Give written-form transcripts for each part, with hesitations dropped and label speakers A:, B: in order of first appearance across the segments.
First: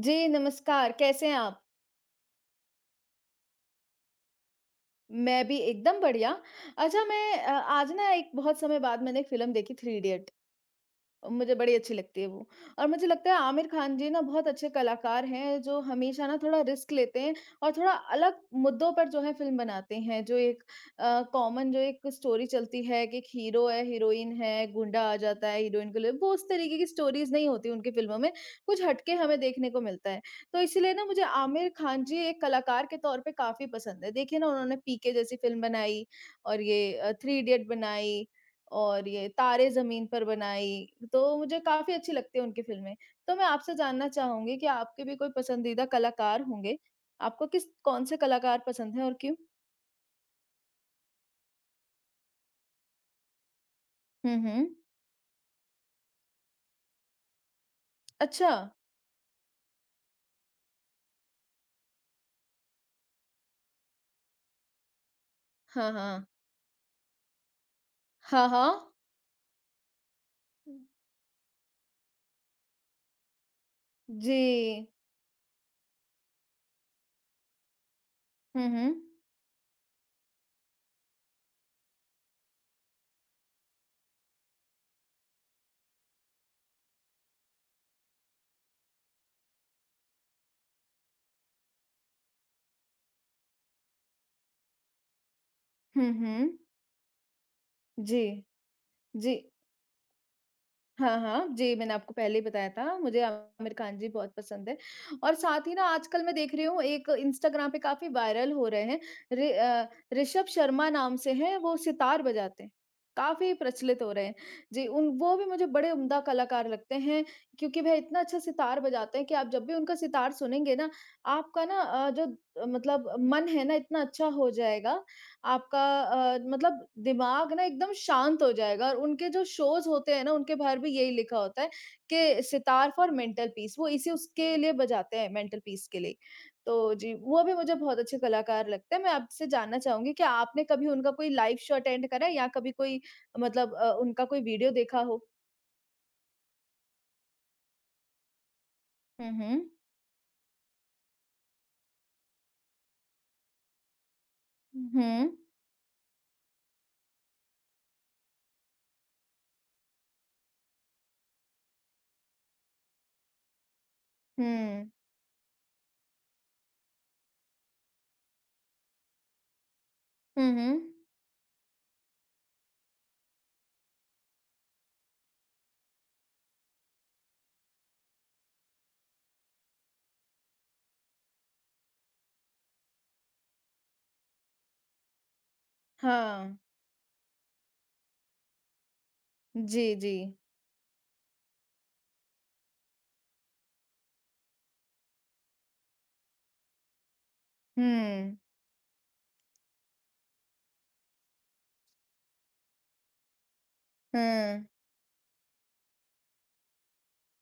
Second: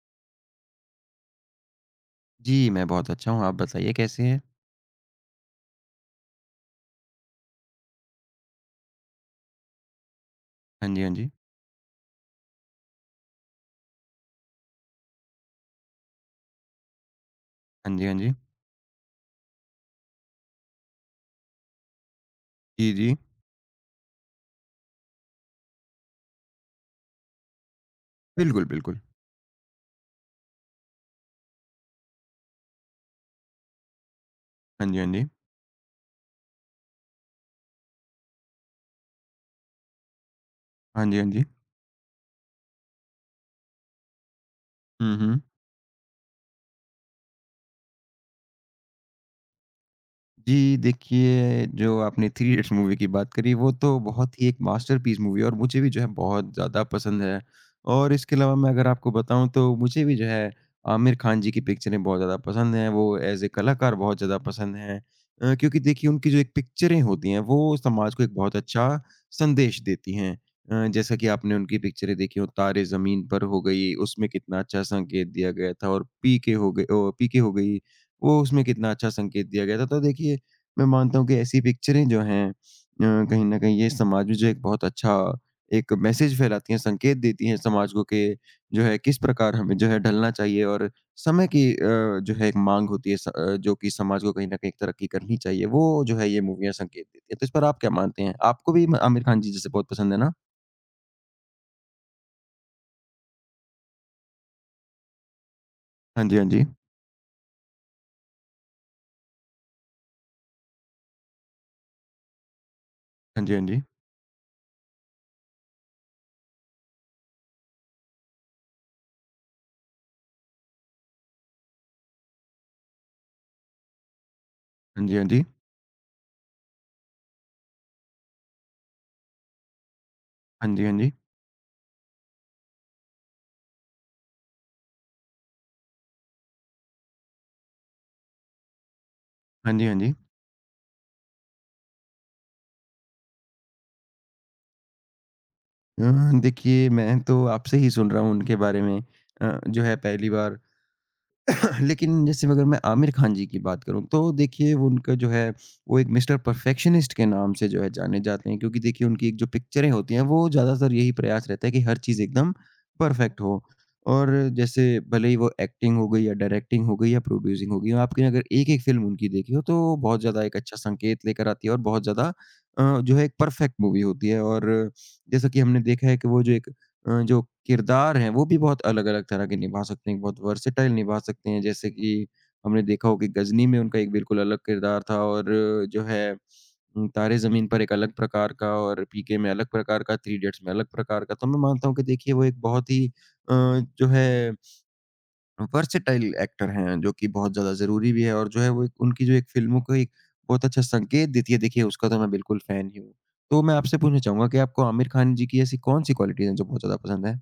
A: जी, नमस्कार, कैसे हैं आप?
B: जी, मैं बहुत अच्छा हूँ। आप बताइए कैसे हैं?
A: मैं भी एकदम बढ़िया। अच्छा मैं आज ना एक बहुत समय बाद मैंने एक फ़िल्म देखी थ्री इडियट।
B: हाँ जी, हाँ जी।
A: मुझे बड़ी अच्छी लगती है वो। और मुझे लगता है आमिर खान जी ना बहुत अच्छे कलाकार हैं जो हमेशा ना थोड़ा रिस्क लेते हैं और थोड़ा
B: हाँ जी, हाँ जी।
A: अलग मुद्दों पर जो है फ़िल्म बनाते हैं। जो एक कॉमन जो एक स्टोरी चलती
B: जी,
A: है
B: जी।
A: कि एक हीरो है, हीरोइन है, गुंडा आ जाता है हीरोइन को ले वो उस तरीके की स्टोरीज़ नहीं होती उनकी फ़िल्मों में,
B: बिल्कुल,
A: कुछ
B: बिल्कुल।
A: हटके हमें देखने को मिलता है। तो इसीलिए ना मुझे आमिर खान जी एक कलाकार के तौर पे काफ़ी पसंद है। देखिए ना उन्होंने
B: हाँ जी, हाँ
A: पीके
B: जी।
A: जैसी फ़िल्म बनाई और ये थ्री इडियट बनाई और ये तारे ज़मीन पर बनाई,
B: हाँ जी, हाँ
A: तो
B: जी।
A: मुझे काफ़ी अच्छी लगती है उनकी फ़िल्में। तो मैं आपसे जानना चाहूँगी कि आपके
B: हुँ,
A: भी कोई
B: हुँ।
A: पसंदीदा कलाकार होंगे? आपको किस कौन-से कलाकार पसंद हैं और क्यों?
B: जी, देखिए जो आपने थ्री इडियट्स मूवी की बात करी वो तो
A: हुँ,
B: बहुत ही एक
A: हुँ।
B: मास्टरपीस मूवी है और मुझे भी जो है बहुत ज़्यादा पसंद है। और इसके
A: अच्छा।
B: अलावा मैं अगर आपको बताऊँ तो मुझे भी जो है आमिर खान जी की पिक्चरें बहुत ज़्यादा पसंद हैं, वो ऐज़ ए कलाकार बहुत ज़्यादा पसंद हैं। क्योंकि
A: हाँ,
B: देखिए
A: हाँ।
B: उनकी जो एक पिक्चरें होती हैं वो समाज को एक
A: हाँ,
B: बहुत अच्छा
A: हाँ।
B: संदेश देती हैं। जैसा कि आपने उनकी पिक्चरें देखी हो तारे ज़मीन पर हो गई, उसमें
A: जी।
B: कितना अच्छा संकेत दिया गया था और पीके हो गई ओ पीके हो गई। वो उसमें
A: हुँ,
B: कितना
A: हुँ।
B: अच्छा संकेत दिया गया था। तो देखिए, मैं मानता हूँ कि ऐसी पिक्चरें जो हैं अ, कहीं न कहीं ये समाज में जो एक बहुत अच्छा एक मैसेज फैलाती हैं, संकेत देती हैं समाज को कि जो है किस प्रकार हमें जो है ढलना चाहिए और समय की जो है एक माँग होती है जो कि समाज को कहीं न कहीं तरक्की करनी चाहिए। वो
A: हुँ,
B: जो है ये
A: हुँ।
B: मूवियाँ संकेत देती हैं। तो इस पर आप क्या मानते
A: जी,
B: हैं? आपको भी म आमिर
A: जी।
B: खान जी जैसे बहुत पसंद है ना?
A: हाँ, हाँ। जी, मैंने आपको पहले ही बताया था, मुझे आमिर खान जी बहुत पसंद है और साथ ही ना आजकल
B: हाँ
A: मैं
B: जी, हाँ
A: देख
B: जी।
A: रही हूँ एक इंस्टाग्राम पे काफ़ी वायरल हो रहे हैं, ऋषभ शर्मा नाम से हैं, वो सितार बजाते हैं।
B: हाँ
A: काफ़ी
B: जी, हाँ जी।
A: प्रचलित हो रहे हैं। जी, उन वो भी मुझे बड़े उम्दा कलाकार लगते हैं क्योंकि वह इतना अच्छा सितार बजाते हैं कि आप जब भी उनका सितार सुनेंगे ना, आपका ना जो मतलब मन है ना इतना अच्छा हो जाएगा
B: हाँ जी, हाँ जी।
A: आपका मतलब दिमाग ना एकदम शांत हो जाएगा और उनके जो शोज़ होते हैं ना, उनके
B: हाँ
A: बाहर
B: जी,
A: भी
B: हाँ
A: यही
B: जी।
A: लिखा होता है कि सितार फॉर मेंटल पीस वो इसी उसके लिए बजाते हैं मेंटल पीस के लिए। तो जी, वो भी मुझे बहुत अच्छे कलाकार लगते हैं। मैं आपसे
B: हाँ
A: जानना
B: जी, हाँ जी। हाँ जी, हाँ
A: चाहूँगी
B: जी।
A: कि आपने कभी उनका कोई लाइव शो अटेंड करा है या कभी कोई मतलब उनका कोई वीडियो देखा हो?
B: अ, देखिए मैं तो आपसे ही सुन रहा हूँ उनके बारे में।
A: हुँ, हुँ।
B: जो है पहली बार लेकिन जैसे अगर मैं आमिर खान जी की बात करूँ तो देखिए वो
A: हुँ,
B: उनका जो
A: हुँ।
B: है वो एक मिस्टर परफेक्शनिस्ट के नाम से जो है जाने जाते हैं क्योंकि देखिए उनकी एक जो पिक्चरें होती हैं वो ज़्यादातर यही प्रयास रहता है कि हर चीज़ एकदम परफेक्ट हो। और जैसे भले ही वो एक्टिंग हो गई या डायरेक्टिंग हो गई या प्रोड्यूसिंग हो गई हो, आपने अगर एक-एक फ़िल्म उनकी देखी हो तो वो बहुत ज़्यादा
A: हुँ,
B: एक
A: हुँ।
B: अच्छा संकेत लेकर आती है और बहुत ज़्यादा जो है एक परफेक्ट मूवी होती है और जैसा कि हमने देखा है कि वो जो एक जो किरदार हैं, वो भी बहुत अलग-अलग तरह के निभा सकते हैं, बहुत वर्सेटाइल निभा सकते हैं। जैसे कि हमने देखा हो कि गज़नी में उनका एक बिल्कुल अलग किरदार था और जो है
A: हाँ।
B: तारे ज़मीन पर एक अलग प्रकार का और पीके में अलग
A: जी,
B: प्रकार
A: जी।
B: का, थ्री इडियट्स में अलग प्रकार का। तो मैं मानता हूँ कि देखिए वो एक बहुत ही अ, जो है वर्सेटाइल एक्टर हैं, जो कि बहुत ज़्यादा ज़रूरी भी है
A: हुँ,
B: और जो है वो एक उनकी जो एक फ़िल्मों को एक बहुत अच्छा संकेत देती है, देखिए उसका तो मैं बिल्कुल फ़ैन ही हूँ। तो मैं आपसे पूछना चाहूँगा कि
A: हुँ।
B: आपको आमिर खान जी की ऐसी कौन-सी क्वालिटीज़ हैं जो बहुत ज़्यादा पसंद हैं?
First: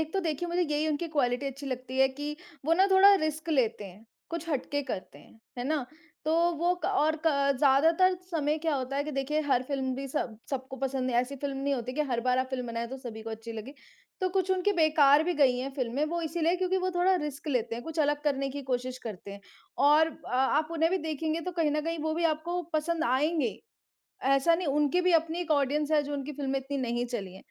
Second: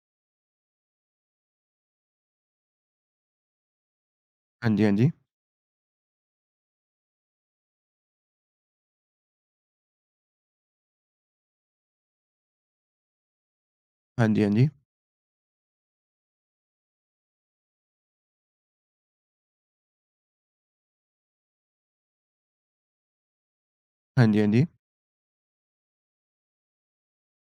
A: एक तो देखिए मुझे यही उनकी क्वालिटी अच्छी लगती है कि वो ना थोड़ा रिस्क लेते हैं, कुछ
B: हाँ जी,
A: हटके
B: हाँ जी।
A: करते हैं, है ना? तो वो क और क ज़्यादातर समय क्या होता है कि देखिए हर फ़िल्म भी सब सबको पसंद है, ऐसी फ़िल्म नहीं होती कि हर बार आप फ़िल्म बनाएँ तो सभी को अच्छी लगे।
B: हाँ
A: तो
B: जी, हाँ
A: कुछ
B: जी।
A: उनकी बेकार भी गई हैं फ़िल्में, वो इसीलिए क्योंकि वो थोड़ा रिस्क लेते हैं, कुछ अलग करने की कोशिश करते हैं। और आप उन्हें भी देखेंगे तो कहीं न कहीं वो भी आपको पसंद आएँगे।
B: हाँ जी, हाँ
A: ऐसा
B: जी।
A: नहीं उनकी भी अपनी एक ऑडियंस है जो उनकी फ़िल्में इतनी नहीं चली हैं।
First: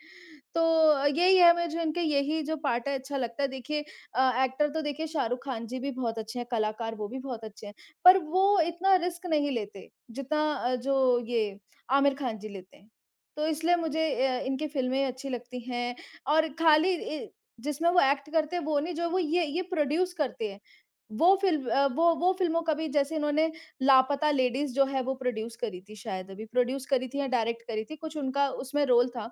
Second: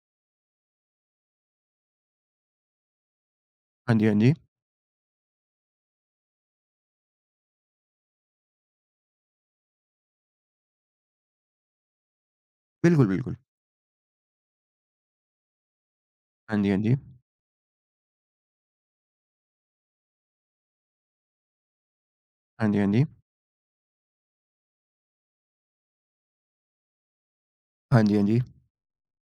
A: तो यही है मुझे इनके यही जो पार्ट है अच्छा लगता है। देखिए
B: हाँ जी, हाँ जी।
A: एक्टर तो देखिए शाहरुख खान जी भी बहुत अच्छे हैं, कलाकार वो भी बहुत अच्छे हैं। पर वो इतना रिस्क नहीं लेते जितना जो ये आमिर खान जी लेते हैं।
B: बिल्कुल, बिल्कुल।
A: तो इसलिए मुझे इनकी फ़िल्में अच्छी लगती हैं और
B: हाँ जी, हाँ
A: खाली
B: जी।
A: इ जिसमें वो एक्ट करते हैं वो नहीं जो वो ये प्रोड्यूस करते हैं। वो फ़िल्मों
B: हाँ
A: का
B: जी, हाँ
A: भी
B: जी।
A: जैसे इन्होंने लापता लेडीज़ जो है वो प्रोड्यूस करी थी शायद अभी प्रोड्यूस करी थी या डायरेक्ट करी थी
B: हाँ जी,
A: कुछ
B: हाँ जी।
A: उनका उसमें रोल था।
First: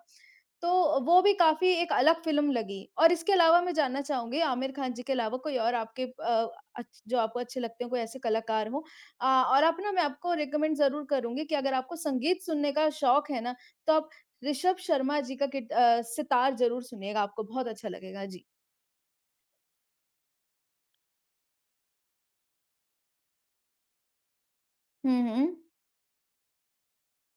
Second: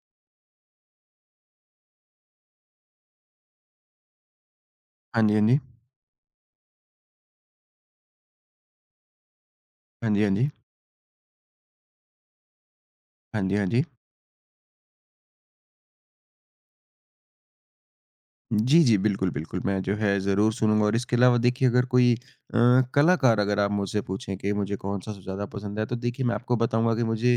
A: तो वो भी काफ़ी एक अलग फ़िल्म लगी और इसके अलावा मैं जानना चाहूँगी आमिर खान जी के
B: हाँ जी,
A: अलावा
B: हाँ
A: कोई
B: जी।
A: और आपके अच्छ जो आपको अच्छे लगते हो कोई ऐसे कलाकार हो? और आप ना मैं
B: हाँ जी, हाँ जी। हाँ
A: आपको
B: जी, हाँ जी।
A: रिकमेंड ज़रूर करूँगी कि अगर आपको संगीत सुनने का शौक
B: हाँ
A: है
B: जी,
A: ना,
B: हाँ जी।
A: तो आप ऋषभ शर्मा जी का सितार ज़रूर सुनिएगा, आपको बहुत अच्छा लगेगा। जी।
B: जी, जी। बिल्कुल, बिल्कुल। मैं जो है ज़रूर सुनूँगा और इसके अलावा देखिए अगर कोई अ, कलाकार अगर आप मुझसे पूछें कि मुझे कौन-सा
A: हुँ,
B: सबसे ज़्यादा
A: हुँ।
B: पसंद है, तो देखिए मैं आपको बताऊँगा कि मुझे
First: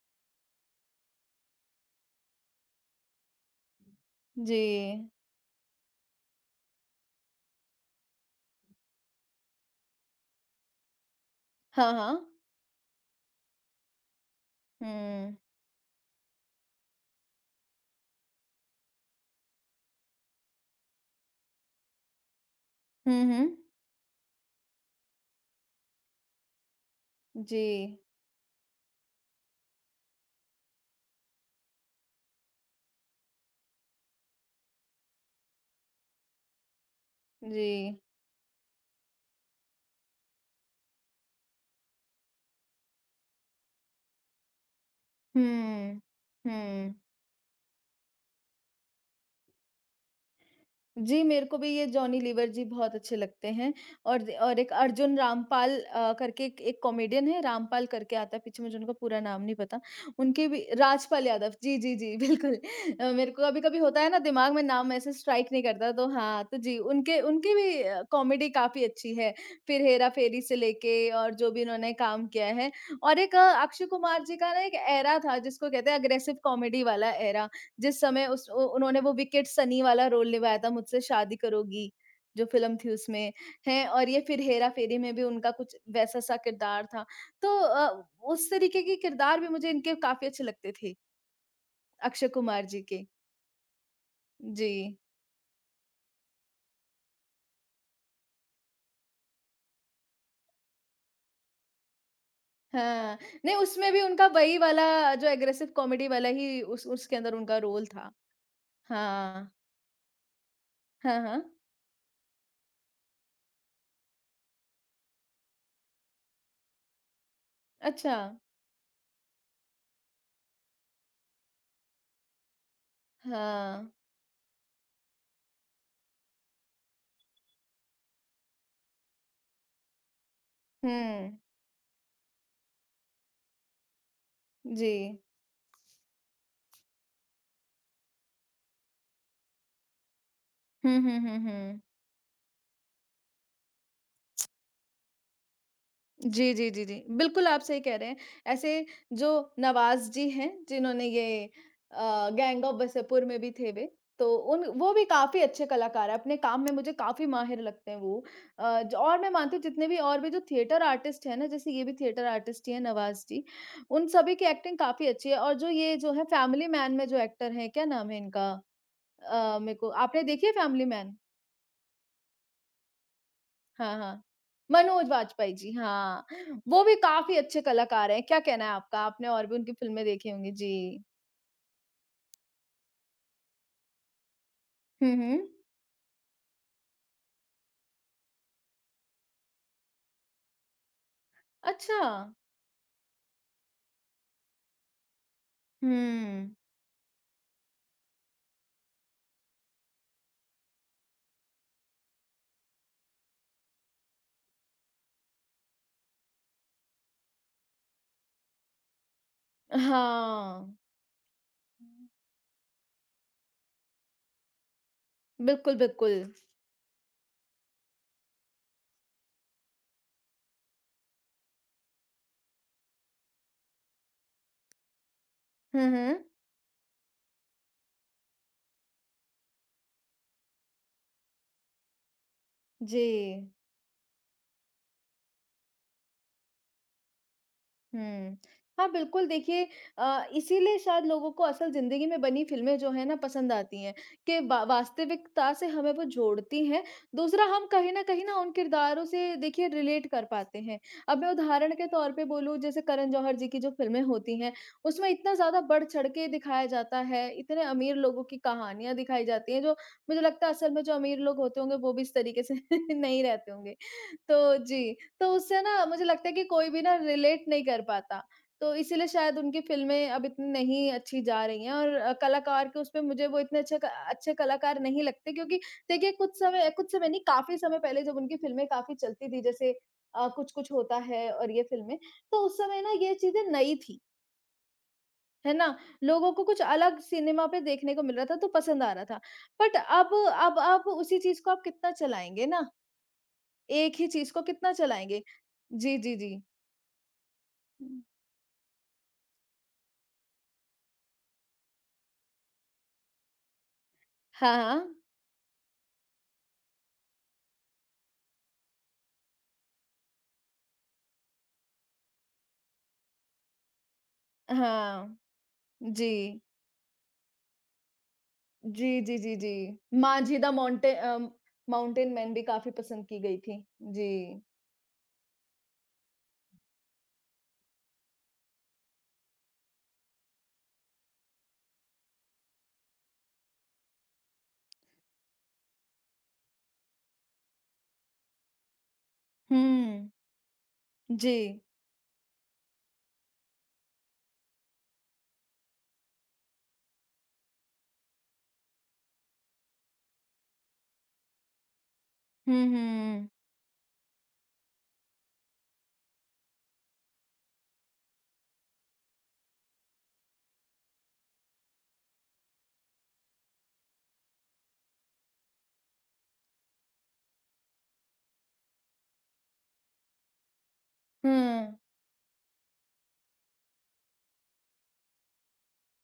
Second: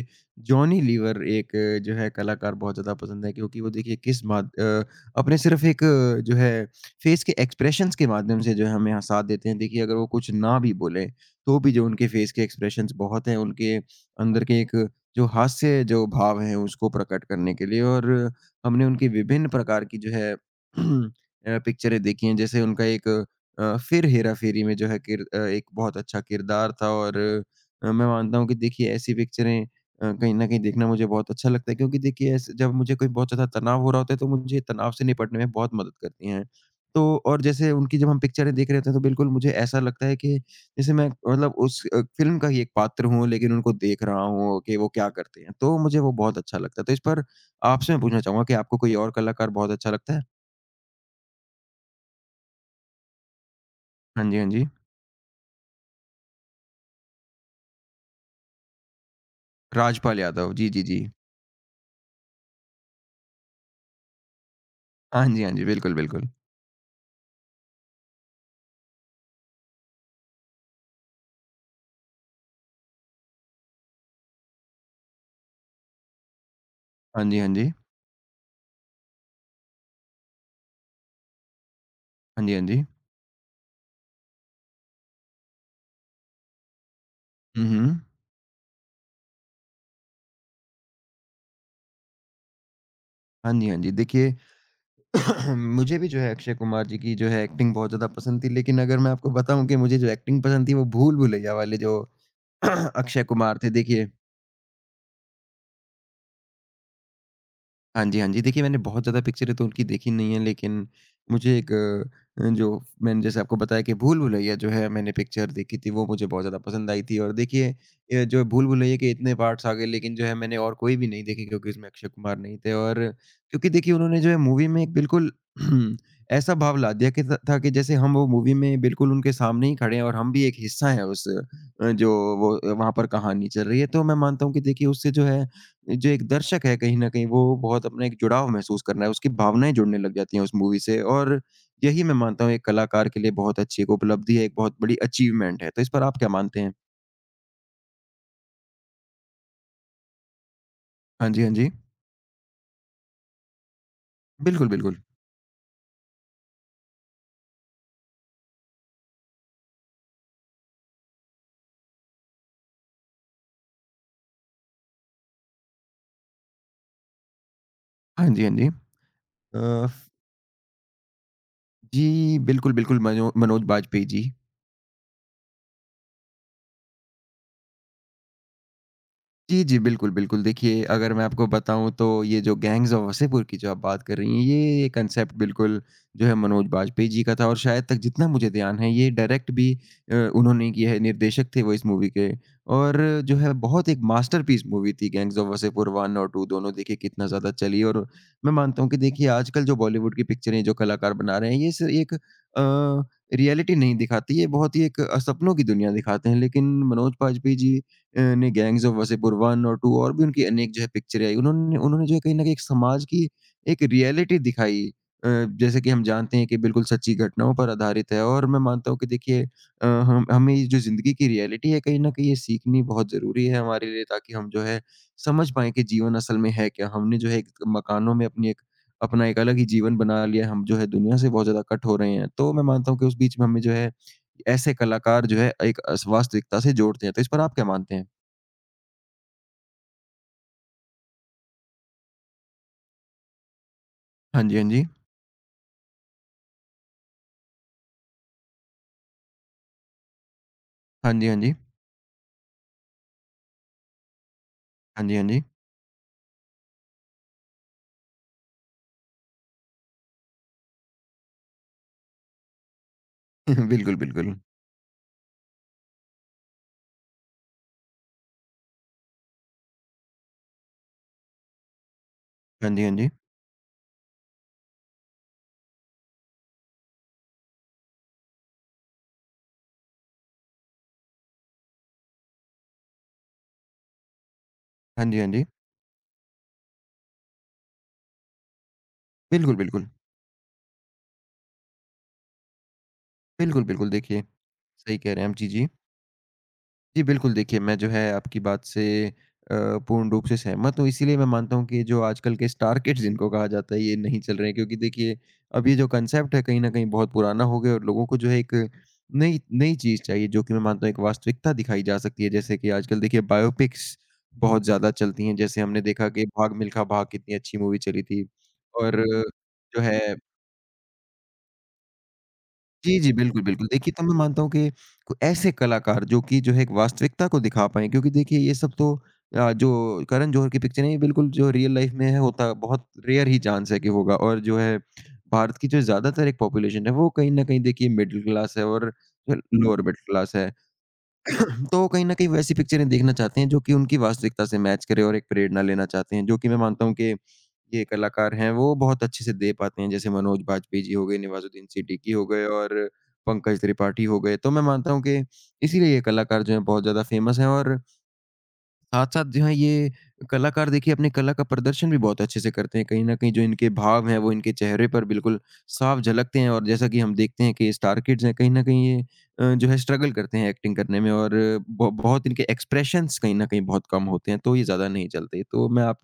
B: जॉनी लीवर एक जो है कलाकार बहुत ज़्यादा पसंद है क्योंकि वो देखिए
A: जी।
B: अपने सिर्फ़ एक जो है फ़ेस के एक्सप्रेशंस के माध्यम से जो है हमें यहाँ साथ देते हैं। देखिए अगर वो कुछ ना भी बोलें, तो भी जो
A: हाँ,
B: उनके
A: हाँ।
B: फ़ेस के एक्सप्रेशंस बहुत हैं, उनके अंदर के एक जो
A: हुँ।
B: हास्य जो भाव हैं उसको प्रकट करने के लिए और हमने उनकी विभिन्न प्रकार की जो है पिक्चरें देखी हैं। जैसे उनका एक
A: हुँ, हुँ।
B: फिर हेरा-फेरी में जो है एक बहुत अच्छा किरदार था और
A: जी।
B: मैं मानता हूँ कि देखिए ऐसी पिक्चरें कहीं न कहीं देखना मुझे बहुत अच्छा लगता है क्योंकि देखिए ऐसे जब मुझे कोई बहुत ज़्यादा तनाव हो रहा होता है तो मुझे तनाव से निपटने में बहुत मदद करती हैं। तो और जैसे
A: जी।
B: उनकी जब हम पिक्चरें देख रहे होते हैं तो बिल्कुल मुझे ऐसा लगता है कि जैसे मैं मतलब उस फ़िल्म का ही एक पात्र हूँ लेकिन उनको देख रहा हूँ कि वो क्या करते हैं। तो मुझे
A: हुँ।
B: वो बहुत अच्छा लगता है। तो
A: हुँ।
B: इस पर आपसे मैं पूछना चाहूँगा कि आपको कोई और कलाकार बहुत अच्छा लगता है?
A: जी, मेरे को भी ये जॉनी लीवर जी बहुत अच्छे लगते हैं और
B: हाँ जी, हाँ
A: और
B: जी।
A: एक अर्जुन रामपाल करके एक एक कॉमेडियन है, रामपाल करके आता है पीछे मुझे उनका पूरा नाम नहीं पता।
B: राजपाल
A: उनके
B: यादव,
A: भी
B: जी, जी, जी।
A: राजपाल यादव जी, जी, जी, बिल्कुल मेरे को कभी-कभी होता है ना दिमाग में नाम ऐसे
B: हाँ जी,
A: स्ट्राइक
B: हाँ
A: नहीं
B: जी,
A: करता
B: बिल्कुल,
A: तो
B: बिल्कुल।
A: हाँ, तो जी, उनके उनकी भी कॉमेडी काफ़ी अच्छी है। फिर हेरा-फेरी से लेके और जो भी उन्होंने काम किया है और एक अक्षय कुमार जी का ना एक एरा था जिसको कहते हैं अग्रेसिव कॉमेडी वाला
B: हाँ जी, हाँ
A: एरा।
B: जी।
A: जिस समय उस उ उन्होंने वो विकेट सनी वाला रोल निभाया था मुझसे शादी करोगी जो
B: हाँ जी, हाँ
A: फ़िल्म
B: जी।
A: थी उसमें, हैं और ये फिर हेरा-फेरी में भी उनका कुछ वैसा-सा किरदार था। तो
B: हुँ, हुँ।
A: उस तरीके के किरदार भी मुझे इनके काफ़ी अच्छे लगते थे, अक्षय कुमार जी के।
B: हाँ जी, हाँ जी। देखिए
A: जी।
B: मुझे भी जो है अक्षय कुमार जी की जो है एक्टिंग बहुत ज़्यादा पसंद थी, लेकिन अगर मैं आपको बताऊँ कि मुझे जो एक्टिंग पसंद थी वो भूल भुलैया वाले जो
A: हाँ,
B: अक्षय
A: नहीं
B: कुमार थे,
A: उसमें भी
B: देखिए
A: उनका वही वाला जो एग्रेसिव कॉमेडी वाला ही उस उसके अंदर उनका रोल
B: हाँ
A: था।
B: जी, हाँ जी। देखिए, मैंने बहुत ज़्यादा
A: हाँ।
B: पिक्चरें तो उनकी देखी नहीं है लेकिन
A: हाँ, हाँ।
B: मुझे एक जो मैंने जैसे आपको बताया कि भूल-भुलैया जो है मैंने पिक्चर देखी थी, वो मुझे बहुत ज़्यादा पसंद आई थी और देखिए
A: अच्छा।
B: जो भूल-भुलैया के इतने पार्ट्स आ गए लेकिन जो है मैंने और कोई भी नहीं देखी क्योंकि उसमें अक्षय कुमार नहीं थे और क्योंकि
A: हाँ।
B: देखिए उन्होंने जो है मूवी में एक बिल्कुल ऐसा भाव ला दिया कि था कि जैसे हम वो मूवी में बिल्कुल उनके सामने ही खड़े हैं और हम भी एक हिस्सा हैं उस
A: हुँ।
B: जो वो वहाँ पर कहानी चल रही है। तो मैं मानता हूँ कि देखिए
A: जी।
B: उससे जो है जो एक दर्शक है कहीं न कहीं वो बहुत अपना एक जुड़ाव महसूस कर रहा है, उसकी भावनाएँ जुड़ने लग जाती हैं उस मूवी से
A: हुँ, हुँ, हुँ,
B: और
A: हुँ।
B: यही मैं मानता हूँ एक कलाकार के लिए बहुत अच्छी एक उपलब्धि है, एक बहुत बड़ी अचीवमेंट है। तो इस पर आप क्या
A: जी,
B: मानते
A: जी,
B: हैं?
A: जी, जी। बिल्कुल, आप सही कह रहे हैं। ऐसे जो नवाज़ जी हैं, जिन्होंने
B: हाँ जी, हाँ
A: ये
B: जी।
A: गैंग ऑफ वासेपुर में भी थे वे, तो उन
B: बिल्कुल,
A: वो
B: बिल्कुल।
A: भी काफ़ी अच्छे कलाकार हैं। अपने काम में मुझे काफ़ी माहिर लगते हैं वो। ज और मैं मानती हूँ जितने भी और भी जो थिएटर आर्टिस्ट हैं ना, जैसे ये भी थिएटर आर्टिस्ट ही हैं नवाज़ जी, उन सभी की एक्टिंग काफ़ी अच्छी है और जो ये जो है फैमिली मैन में जो एक्टर हैं, क्या नाम है
B: हाँ जी,
A: इनका?
B: हाँ जी।
A: मेरे
B: अ,
A: को आपने देखी है फैमिली मैन?
B: जी, बिल्कुल, बिल्कुल, मनोज
A: हाँ,
B: बाजपेयी
A: हाँ।
B: जी।
A: मनोज वाजपेयी जी, हाँ। वो भी काफ़ी अच्छे कलाकार हैं। क्या कहना है आपका? आपने और भी
B: जी,
A: उनकी
B: जी।
A: फ़िल्में
B: बिल्कुल,
A: देखी
B: बिल्कुल।
A: होंगी? जी।
B: देखिए, अगर मैं आपको बताऊँ तो ये जो गैंग्स ऑफ वसेपुर की जो आप बात कर रही हैं, ये
A: हुँ,
B: कॉन्सेप्ट
A: हुँ।
B: बिल्कुल जो है मनोज बाजपेयी जी का था और शायद तक जितना मुझे ध्यान है ये डायरेक्ट भी उन्होंने ही किया है, निर्देशक थे वो इस मूवी के
A: अच्छा।
B: और जो है बहुत एक मास्टरपीस मूवी थी गैंग्स ऑफ वसेपुर 1 और 2
A: हुँ।
B: दोनों देखिए कितना ज़्यादा चली और मैं मानता हूँ कि देखिए आजकल जो बॉलीवुड की पिक्चरें जो कलाकार बना रहे हैं, ये सिर्फ़ एक रियलिटी नहीं दिखाती, ये बहुत ही एक सपनों की दुनिया दिखाते हैं। लेकिन मनोज बाजपेयी जी ने गैंग्स ऑफ वासेपुर 1 और 2 और भी उनकी अनेक
A: हाँ।
B: जो है पिक्चरें आई। उन्होंने उन्होंने जो है कहीं न कहीं एक समाज की एक रियलिटी दिखाई अ,
A: बिल्कुल,
B: जैसे कि हम
A: बिल्कुल।
B: जानते हैं कि बिल्कुल सच्ची घटनाओं पर आधारित है और मैं मानता हूँ कि देखिए हम हमें ये जो ज़िंदगी की रियलिटी है कहीं न कहीं ये सीखनी बहुत ज़रूरी है हमारे लिए ताकि हम जो है समझ पाएँ कि
A: हुँ,
B: जीवन
A: हुँ।
B: असल में है क्या? हमने जो है एक मकानों में अपनी एक अपना एक अलग ही जीवन बना लिया है, हम जो है दुनिया से बहुत ज़्यादा कट हो रहे हैं। तो मैं मानता हूँ
A: जी।
B: कि उस बीच में हमें जो है ऐसे कलाकार जो है एक अस वास्तविकता से जोड़ते हैं। तो इस पर आप क्या मानते हैं?
A: हुँ। हाँ, बिल्कुल देखिए इसीलिए शायद लोगों को असल ज़िंदगी में बनी फ़िल्में जो हैं ना पसंद आती हैं, कि
B: हाँ जी,
A: वा
B: हाँ जी।
A: वास्तविकता से हमें वो जोड़ती हैं। दूसरा हम कहीं न कहीं ना उन किरदारों से देखिए रिलेट कर पाते हैं।
B: हाँ
A: अब
B: जी,
A: मैं
B: हाँ जी।
A: उदाहरण के तौर पे बोलूँ जैसे करण जौहर जी की जो फ़िल्में होती हैं,
B: हाँ
A: उसमें
B: जी, हाँ
A: इतना
B: जी।
A: ज़्यादा बढ़-चढ़ के दिखाया जाता है, इतने अमीर लोगों की कहानियाँ दिखाई जाती हैं, जो मुझे लगता है असल में जो अमीर लोग होते होंगे वो भी इस तरीके से नहीं रहते होंगे।
B: बिल्कुल, बिल्कुल।
A: तो जी। तो उससे ना मुझे लगता है कि कोई भी ना रिलेट नहीं कर पाता। तो इसीलिए शायद उनकी फ़िल्में अब इतनी नहीं अच्छी जा रही हैं और कलाकार
B: हाँ
A: के
B: जी, हाँ
A: उसमें
B: जी।
A: मुझे वो इतने अच्छे क अच्छे कलाकार नहीं लगते क्योंकि देखिए कुछ समय नहीं काफ़ी समय पहले जब उनकी फ़िल्में काफ़ी चलती थी जैसे कुछ-कुछ होता है और ये फ़िल्में, तो उस समय ना ये चीज़ें नई थी,
B: हाँ जी, हाँ जी।
A: है ना? लोगों को कुछ अलग सिनेमा पे देखने को मिल रहा था तो पसंद आ रहा था।
B: बिल्कुल,
A: बट
B: बिल्कुल।
A: अब आप उसी चीज़ को आप कितना चलाएँगे ना?
B: बिल्कुल, बिल्कुल।
A: एक ही
B: देखिए,
A: चीज़ को कितना
B: सही कह
A: चलाएँगे?
B: रहे हैं आप। जी, जी।
A: जी, जी,
B: जी, बिल्कुल देखिए, मैं
A: जी।
B: जो है आपकी बात से अ, पूर्ण रूप से सहमत हूँ। इसीलिए मैं मानता हूँ कि जो आजकल के स्टार किड्स जिनको कहा जाता है, ये नहीं चल रहे हैं
A: हाँ,
B: क्योंकि
A: हाँ।
B: देखिए, अब ये जो कॉन्सेप्ट है कहीं न कहीं बहुत पुराना हो गया और लोगों को जो है एक नई नई चीज़ चाहिए जो कि मैं मानता हूँ एक वास्तविकता दिखाई जा सकती है। जैसे कि आजकल देखिए बायोपिक्स बहुत ज़्यादा
A: हाँ,
B: चलती हैं। जैसे हमने देखा कि
A: जी।
B: भाग मिल्खा भाग कितनी अच्छी मूवी चली थी
A: जी,
B: और
A: जी, जी,
B: जो है
A: जी। Manjhi the mountain uh, mountain man भी काफ़ी
B: जी,
A: पसंद
B: जी,
A: की गई
B: बिल्कुल,
A: थी।
B: बिल्कुल। देखिए, तो मैं मानता
A: जी।
B: हूँ कि को ऐसे कलाकार जो कि जो है एक वास्तविकता को दिखा पाएँ क्योंकि देखिए ये सब तो जो करण जौहर की पिक्चरें हैं, ये बिल्कुल जो रियल लाइफ़ में है होता बहुत रेयर ही चांस है कि होगा और जो है भारत की जो ज़्यादातर एक पॉपुलेशन है, वो कहीं न कहीं देखिए मिडल क्लास है और लोअर मिडल
A: हुँ,
B: क्लास है।
A: जी।
B: तो कहीं न कहीं वैसी पिक्चरें देखना चाहते हैं जो कि उनकी वास्तविकता से मैच करे और एक प्रेरणा लेना चाहते हैं, जो कि मैं मानता हूँ कि ये कलाकार हैं, वो बहुत अच्छे से दे पाते हैं। जैसे मनोज बाजपेयी जी हो गए, नवाज़ुद्दीन सिद्दीकी हो गए
A: हुँ,
B: और
A: हुँ।
B: पंकज त्रिपाठी हो गए। तो मैं मानता हूँ कि इसीलिए ये कलाकार जो हैं बहुत ज़्यादा फ़ेमस हैं और साथ-साथ जो है ये कलाकार देखिए अपनी कला का प्रदर्शन भी बहुत अच्छे से करते हैं। कहीं न कहीं जो इनके भाव हैं वो इनके चेहरे पर बिल्कुल साफ झलकते हैं और जैसा कि हम देखते हैं कि स्टार किड्स हैं कहीं न कहीं ये जो है स्ट्रगल करते हैं एक्टिंग करने में और
A: हुँ।
B: ब बहुत इनके एक्सप्रेशंस कहीं न कहीं बहुत कम होते हैं, तो ये ज़्यादा नहीं चलते। तो मैं आप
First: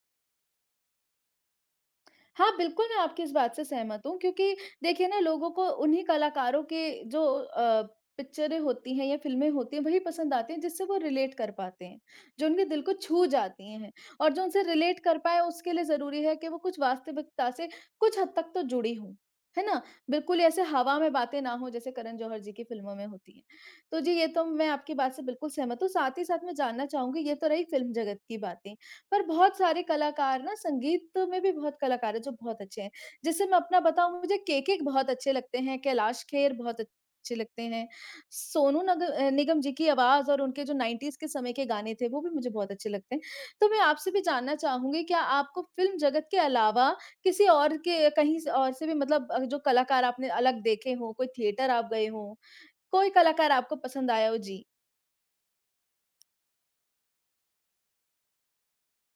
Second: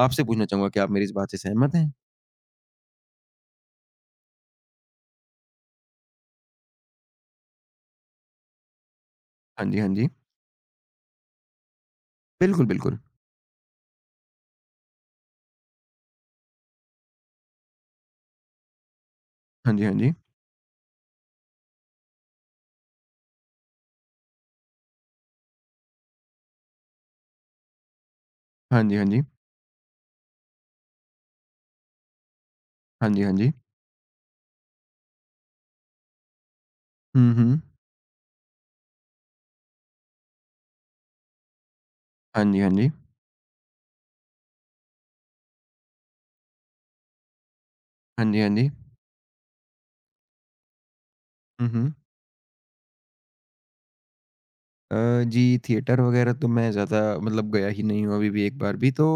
B: आपसे पूछना चाहूँगा क्या आप मेरी इस बात से सहमत हैं?
A: हाँ, बिल्कुल, मैं आपकी इस बात से सहमत हूँ क्योंकि देखिए ना लोगों को उन्हीं कलाकारों के जो पिक्चरें होती हैं या फ़िल्में
B: हाँ
A: होती
B: जी,
A: हैं
B: हाँ
A: वही
B: जी।
A: पसंद आती हैं जिससे वो रिलेट कर पाते हैं, जो उनके
B: बिल्कुल,
A: दिल को
B: बिल्कुल।
A: छू जाती हैं और जो उनसे रिलेट कर पाएँ उसके लिए ज़रूरी है कि वो कुछ वास्तविकता से कुछ हद तक तो जुड़ी हों, है
B: हाँ
A: ना?
B: जी, हाँ जी।
A: बिल्कुल ऐसे हवा में बातें ना हों जैसे करण जौहर जी की फ़िल्मों में होती हैं। तो जी, ये तो मैं आपकी बात से बिल्कुल सहमत हूँ, साथ ही साथ मैं जानना चाहूँगी ये तो रही फ़िल्म जगत की बातें।
B: हाँ जी, हाँ जी।
A: पर बहुत सारे कलाकार ना संगीत में भी बहुत कलाकार हैं जो बहुत अच्छे हैं।
B: हाँ जी, हाँ
A: जैसे
B: जी।
A: मैं अपना बताऊँ मुझे के.के बहुत अच्छे लगते हैं, कैलाश खेर बहुत
B: हुँ,
A: अच्छे
B: हुँ।
A: लगते हैं, सोनू निगम जी की आवाज़ और उनके जो 90s के समय के गाने थे वो भी
B: हाँ
A: मुझे
B: जी, हाँ
A: बहुत अच्छे
B: जी।
A: लगते हैं। तो मैं आपसे भी जानना चाहूँगी क्या आपको फ़िल्म जगत के अलावा किसी और के
B: हाँ
A: कहीं
B: जी, हाँ
A: से
B: जी।
A: और से भी मतलब जो कलाकार आपने अलग देखे हों, कोई
B: हुँ,
A: थिएटर आप
B: हुँ।
A: गए हों, कोई कलाकार आपको पसंद आया हो? जी।
B: अ, जी, थिएटर वगैरह तो मैं ज़्यादा मतलब गया ही नहीं हूँ अभी भी एक बार भी। तो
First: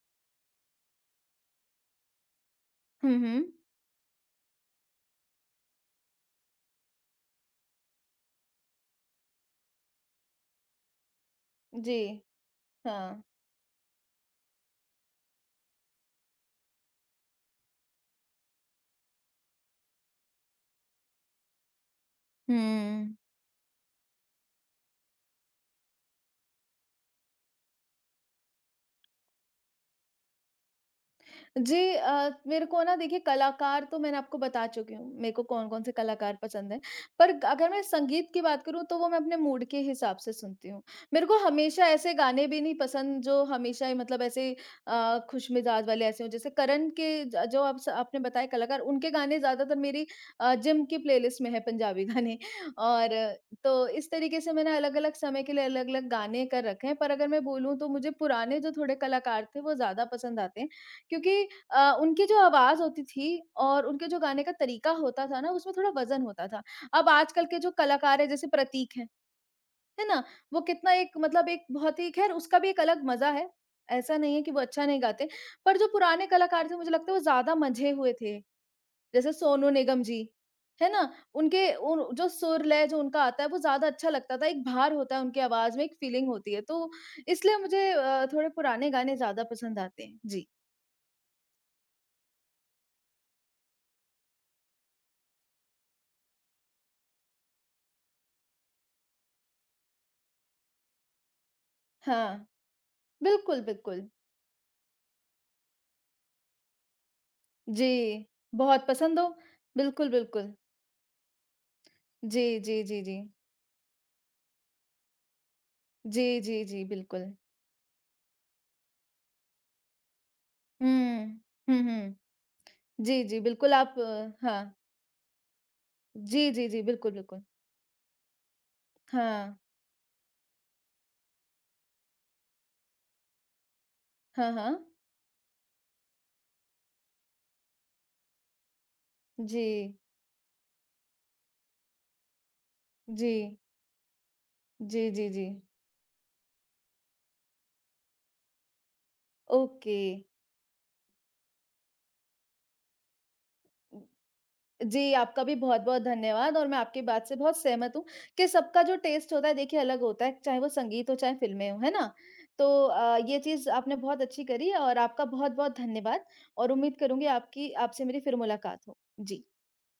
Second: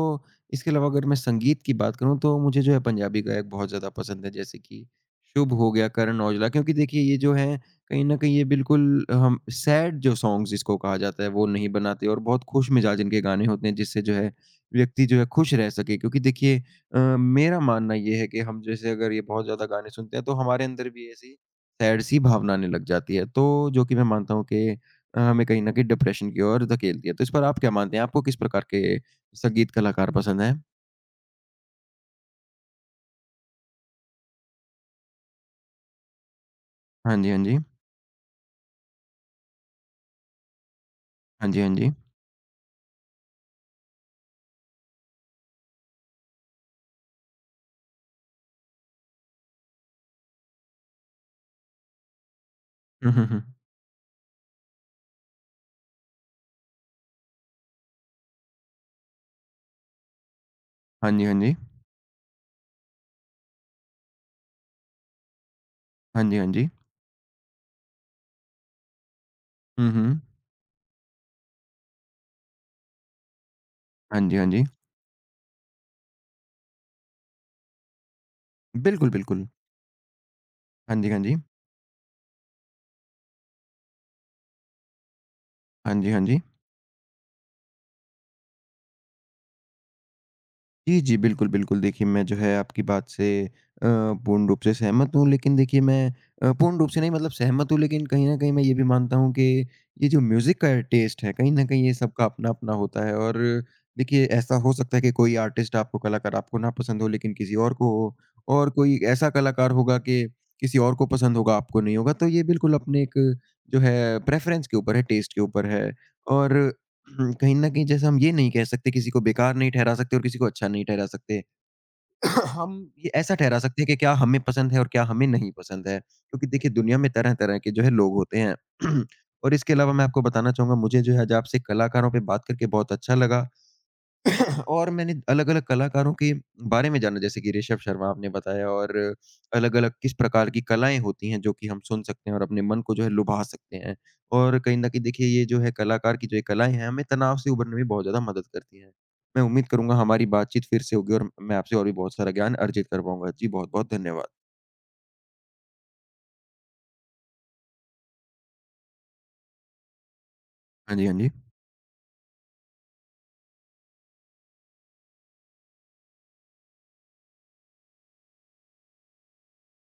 B: इसके अलावा अगर मैं संगीत की बात करूँ तो मुझे जो है
A: हुँ,
B: पंजाबी
A: हुँ।
B: गायक बहुत ज़्यादा पसंद है जैसे कि शुभ हो गया, करण औजला क्योंकि देखिए ये जो है कहीं न कहीं ये बिल्कुल हम सैड जो सॉन्ग्स जिसको कहा जाता है वो नहीं
A: जी,
B: बनाते और बहुत खुशमिजाज इनके
A: हाँ।
B: गाने होते हैं जिससे जो है व्यक्ति जो है खुश रह सके। क्योंकि देखिए मेरा मानना ये है कि हम जैसे अगर ये बहुत ज़्यादा गाने सुनते हैं तो हमारे अंदर भी ऐसी सैड सी भावना आने लग
A: हुँ।
B: जाती है। तो जो कि मैं मानता हूँ कि हमें कहीं न कहीं डिप्रेशन की ओर धकेल दिया। तो इस पर आप क्या मानते हैं? आपको किस प्रकार के संगीत कलाकार पसंद हैं?
A: जी मेरे को ना देखिए कलाकार तो मैंने आपको बता चुकी हूँ, मेरे को कौन-कौन से कलाकार पसंद हैं।
B: हाँ जी,
A: पर
B: हाँ जी।
A: अगर मैं संगीत की बात करूँ तो वो मैं अपने मूड के हिसाब से सुनती हूँ। मेरे को
B: हाँ जी, हाँ
A: हमेशा
B: जी।
A: ऐसे गाने भी नहीं पसंद जो हमेशा ही मतलब ऐसे खुशमिजाज वाले ऐसे हों। जैसे करण के ज जो आप स आपने बताए कलाकार उनके गाने ज़्यादातर मेरी जिम की प्लेलिस्ट में है पंजाबी गाने।
B: हुँ,
A: और
B: हुँ, हुँ।
A: तो इस तरीके से मैंने अलग-अलग समय के लिए अलग-अलग गाने कर रखे हैं। पर अगर मैं बोलूँ तो मुझे पुराने जो थोड़े कलाकार थे वो ज़्यादा पसंद आते हैं।
B: हाँ जी, हाँ
A: क्योंकि
B: जी।
A: उनकी जो आवाज़ होती थी और उनके जो गाने का तरीका होता था ना, उसमें थोड़ा वज़न
B: हाँ जी, हाँ
A: होता था।
B: जी।
A: अब आजकल के जो कलाकार हैं जैसे प्रतीक हैं,
B: हुँ,
A: है
B: हुँ।
A: ना? वो कितना एक मतलब एक बहुत ही ख़ैर उसका भी एक अलग मज़ा है। ऐसा
B: हाँ
A: नहीं
B: जी,
A: है
B: हाँ
A: कि वो
B: जी।
A: अच्छा नहीं गाते, पर जो पुराने कलाकार थे मुझे लगता है वो ज़्यादा मंझे हुए थे।
B: बिल्कुल,
A: जैसे
B: बिल्कुल।
A: सोनू निगम जी, है
B: हाँ
A: ना?
B: जी, हाँ जी।
A: उनके उन जो सुर लय जो उनका आता है वो ज़्यादा अच्छा लगता था। एक भार होता है उनकी आवाज़ में,
B: हाँ
A: एक
B: जी, हाँ
A: फ़ीलिंग
B: जी।
A: होती है। तो इसलिए मुझे थोड़े पुराने गाने ज़्यादा पसंद आते हैं। जी।
B: जी, जी। बिल्कुल, बिल्कुल। देखिए, मैं जो है आपकी बात से अ, पूर्ण रूप से सहमत हूँ, लेकिन देखिए मैं पूर्ण रूप से नहीं मतलब सहमत हूँ, लेकिन कहीं न कहीं मैं ये भी मानता हूँ कि ये जो म्यूज़िक का टेस्ट है, कहीं न कहीं ये सबका
A: हाँ।
B: अपना-अपना होता है और
A: बिल्कुल, बिल्कुल।
B: देखिए ऐसा हो सकता है कि कोई आर्टिस्ट आपको कलाकार आपको ना पसंद हो, लेकिन किसी और को हो
A: जी,
B: और
A: बहुत
B: कोई
A: पसंद हो।
B: ऐसा कलाकार होगा
A: बिल्कुल,
B: कि
A: बिल्कुल।
B: किसी और को पसंद होगा, आपको नहीं होगा। तो ये
A: जी,
B: बिल्कुल
A: जी,
B: अपने
A: जी,
B: एक
A: जी।
B: जो है प्रेफ़रेंस के ऊपर है, टेस्ट के ऊपर है
A: जी,
B: और
A: जी, जी, बिल्कुल।
B: कहीं न कहीं जैसे हम ये नहीं कह सकते किसी को बेकार नहीं ठहरा सकते और किसी को अच्छा नहीं ठहरा
A: हुँ।
B: सकते।
A: हुँ, हुँ।
B: हम ये
A: जी,
B: ऐसा
A: जी,
B: ठहरा
A: बिल्कुल
B: सकते हैं
A: आप
B: कि क्या हमें पसंद
A: हाँ।
B: है और क्या हमें नहीं पसंद है।
A: जी,
B: क्योंकि
A: जी,
B: देखिए
A: जी,
B: दुनिया में
A: बिल्कुल, बिल्कुल।
B: तरह-तरह के जो है लोग होते हैं। और
A: हाँ।
B: इसके अलावा मैं आपको बताना चाहूँगा मुझे जो है आज आपसे कलाकारों पे बात करके बहुत अच्छा लगा।
A: हाँ, हाँ।
B: और मैंने अलग-अलग कलाकारों के बारे में जाना जैसे कि ऋषभ शर्मा आपने बताया और
A: जी।
B: अलग-अलग किस प्रकार की कलाएँ होती हैं जो कि हम सुन सकते हैं और अपने मन को जो है
A: जी।
B: लुभा सकते हैं। और कहीं न कहीं
A: जी,
B: देखिए
A: जी,
B: ये
A: जी।
B: जो है कलाकार की जो ये कलाएँ हैं हमें तनाव से उभरने में बहुत ज़्यादा मदद करती हैं। मैं उम्मीद करूँगा
A: ओके।
B: हमारी बातचीत फिर से होगी और मैं आपसे और भी बहुत सारा ज्ञान अर्जित कर पाऊँगा। जी बहुत-बहुत धन्यवाद।
A: जी, आपका भी बहुत-बहुत धन्यवाद और मैं आपकी बात से बहुत सहमत हूँ कि सबका जो टेस्ट होता है देखिए अलग होता है, चाहे वो
B: हाँ जी,
A: संगीत
B: हाँ
A: हो,
B: जी।
A: चाहे फ़िल्में हों, है ना? तो ये चीज़ आपने बहुत अच्छी करी और आपका बहुत-बहुत धन्यवाद और उम्मीद करूँगी आपकी आपसे मेरी फिर मुलाकात हो। जी।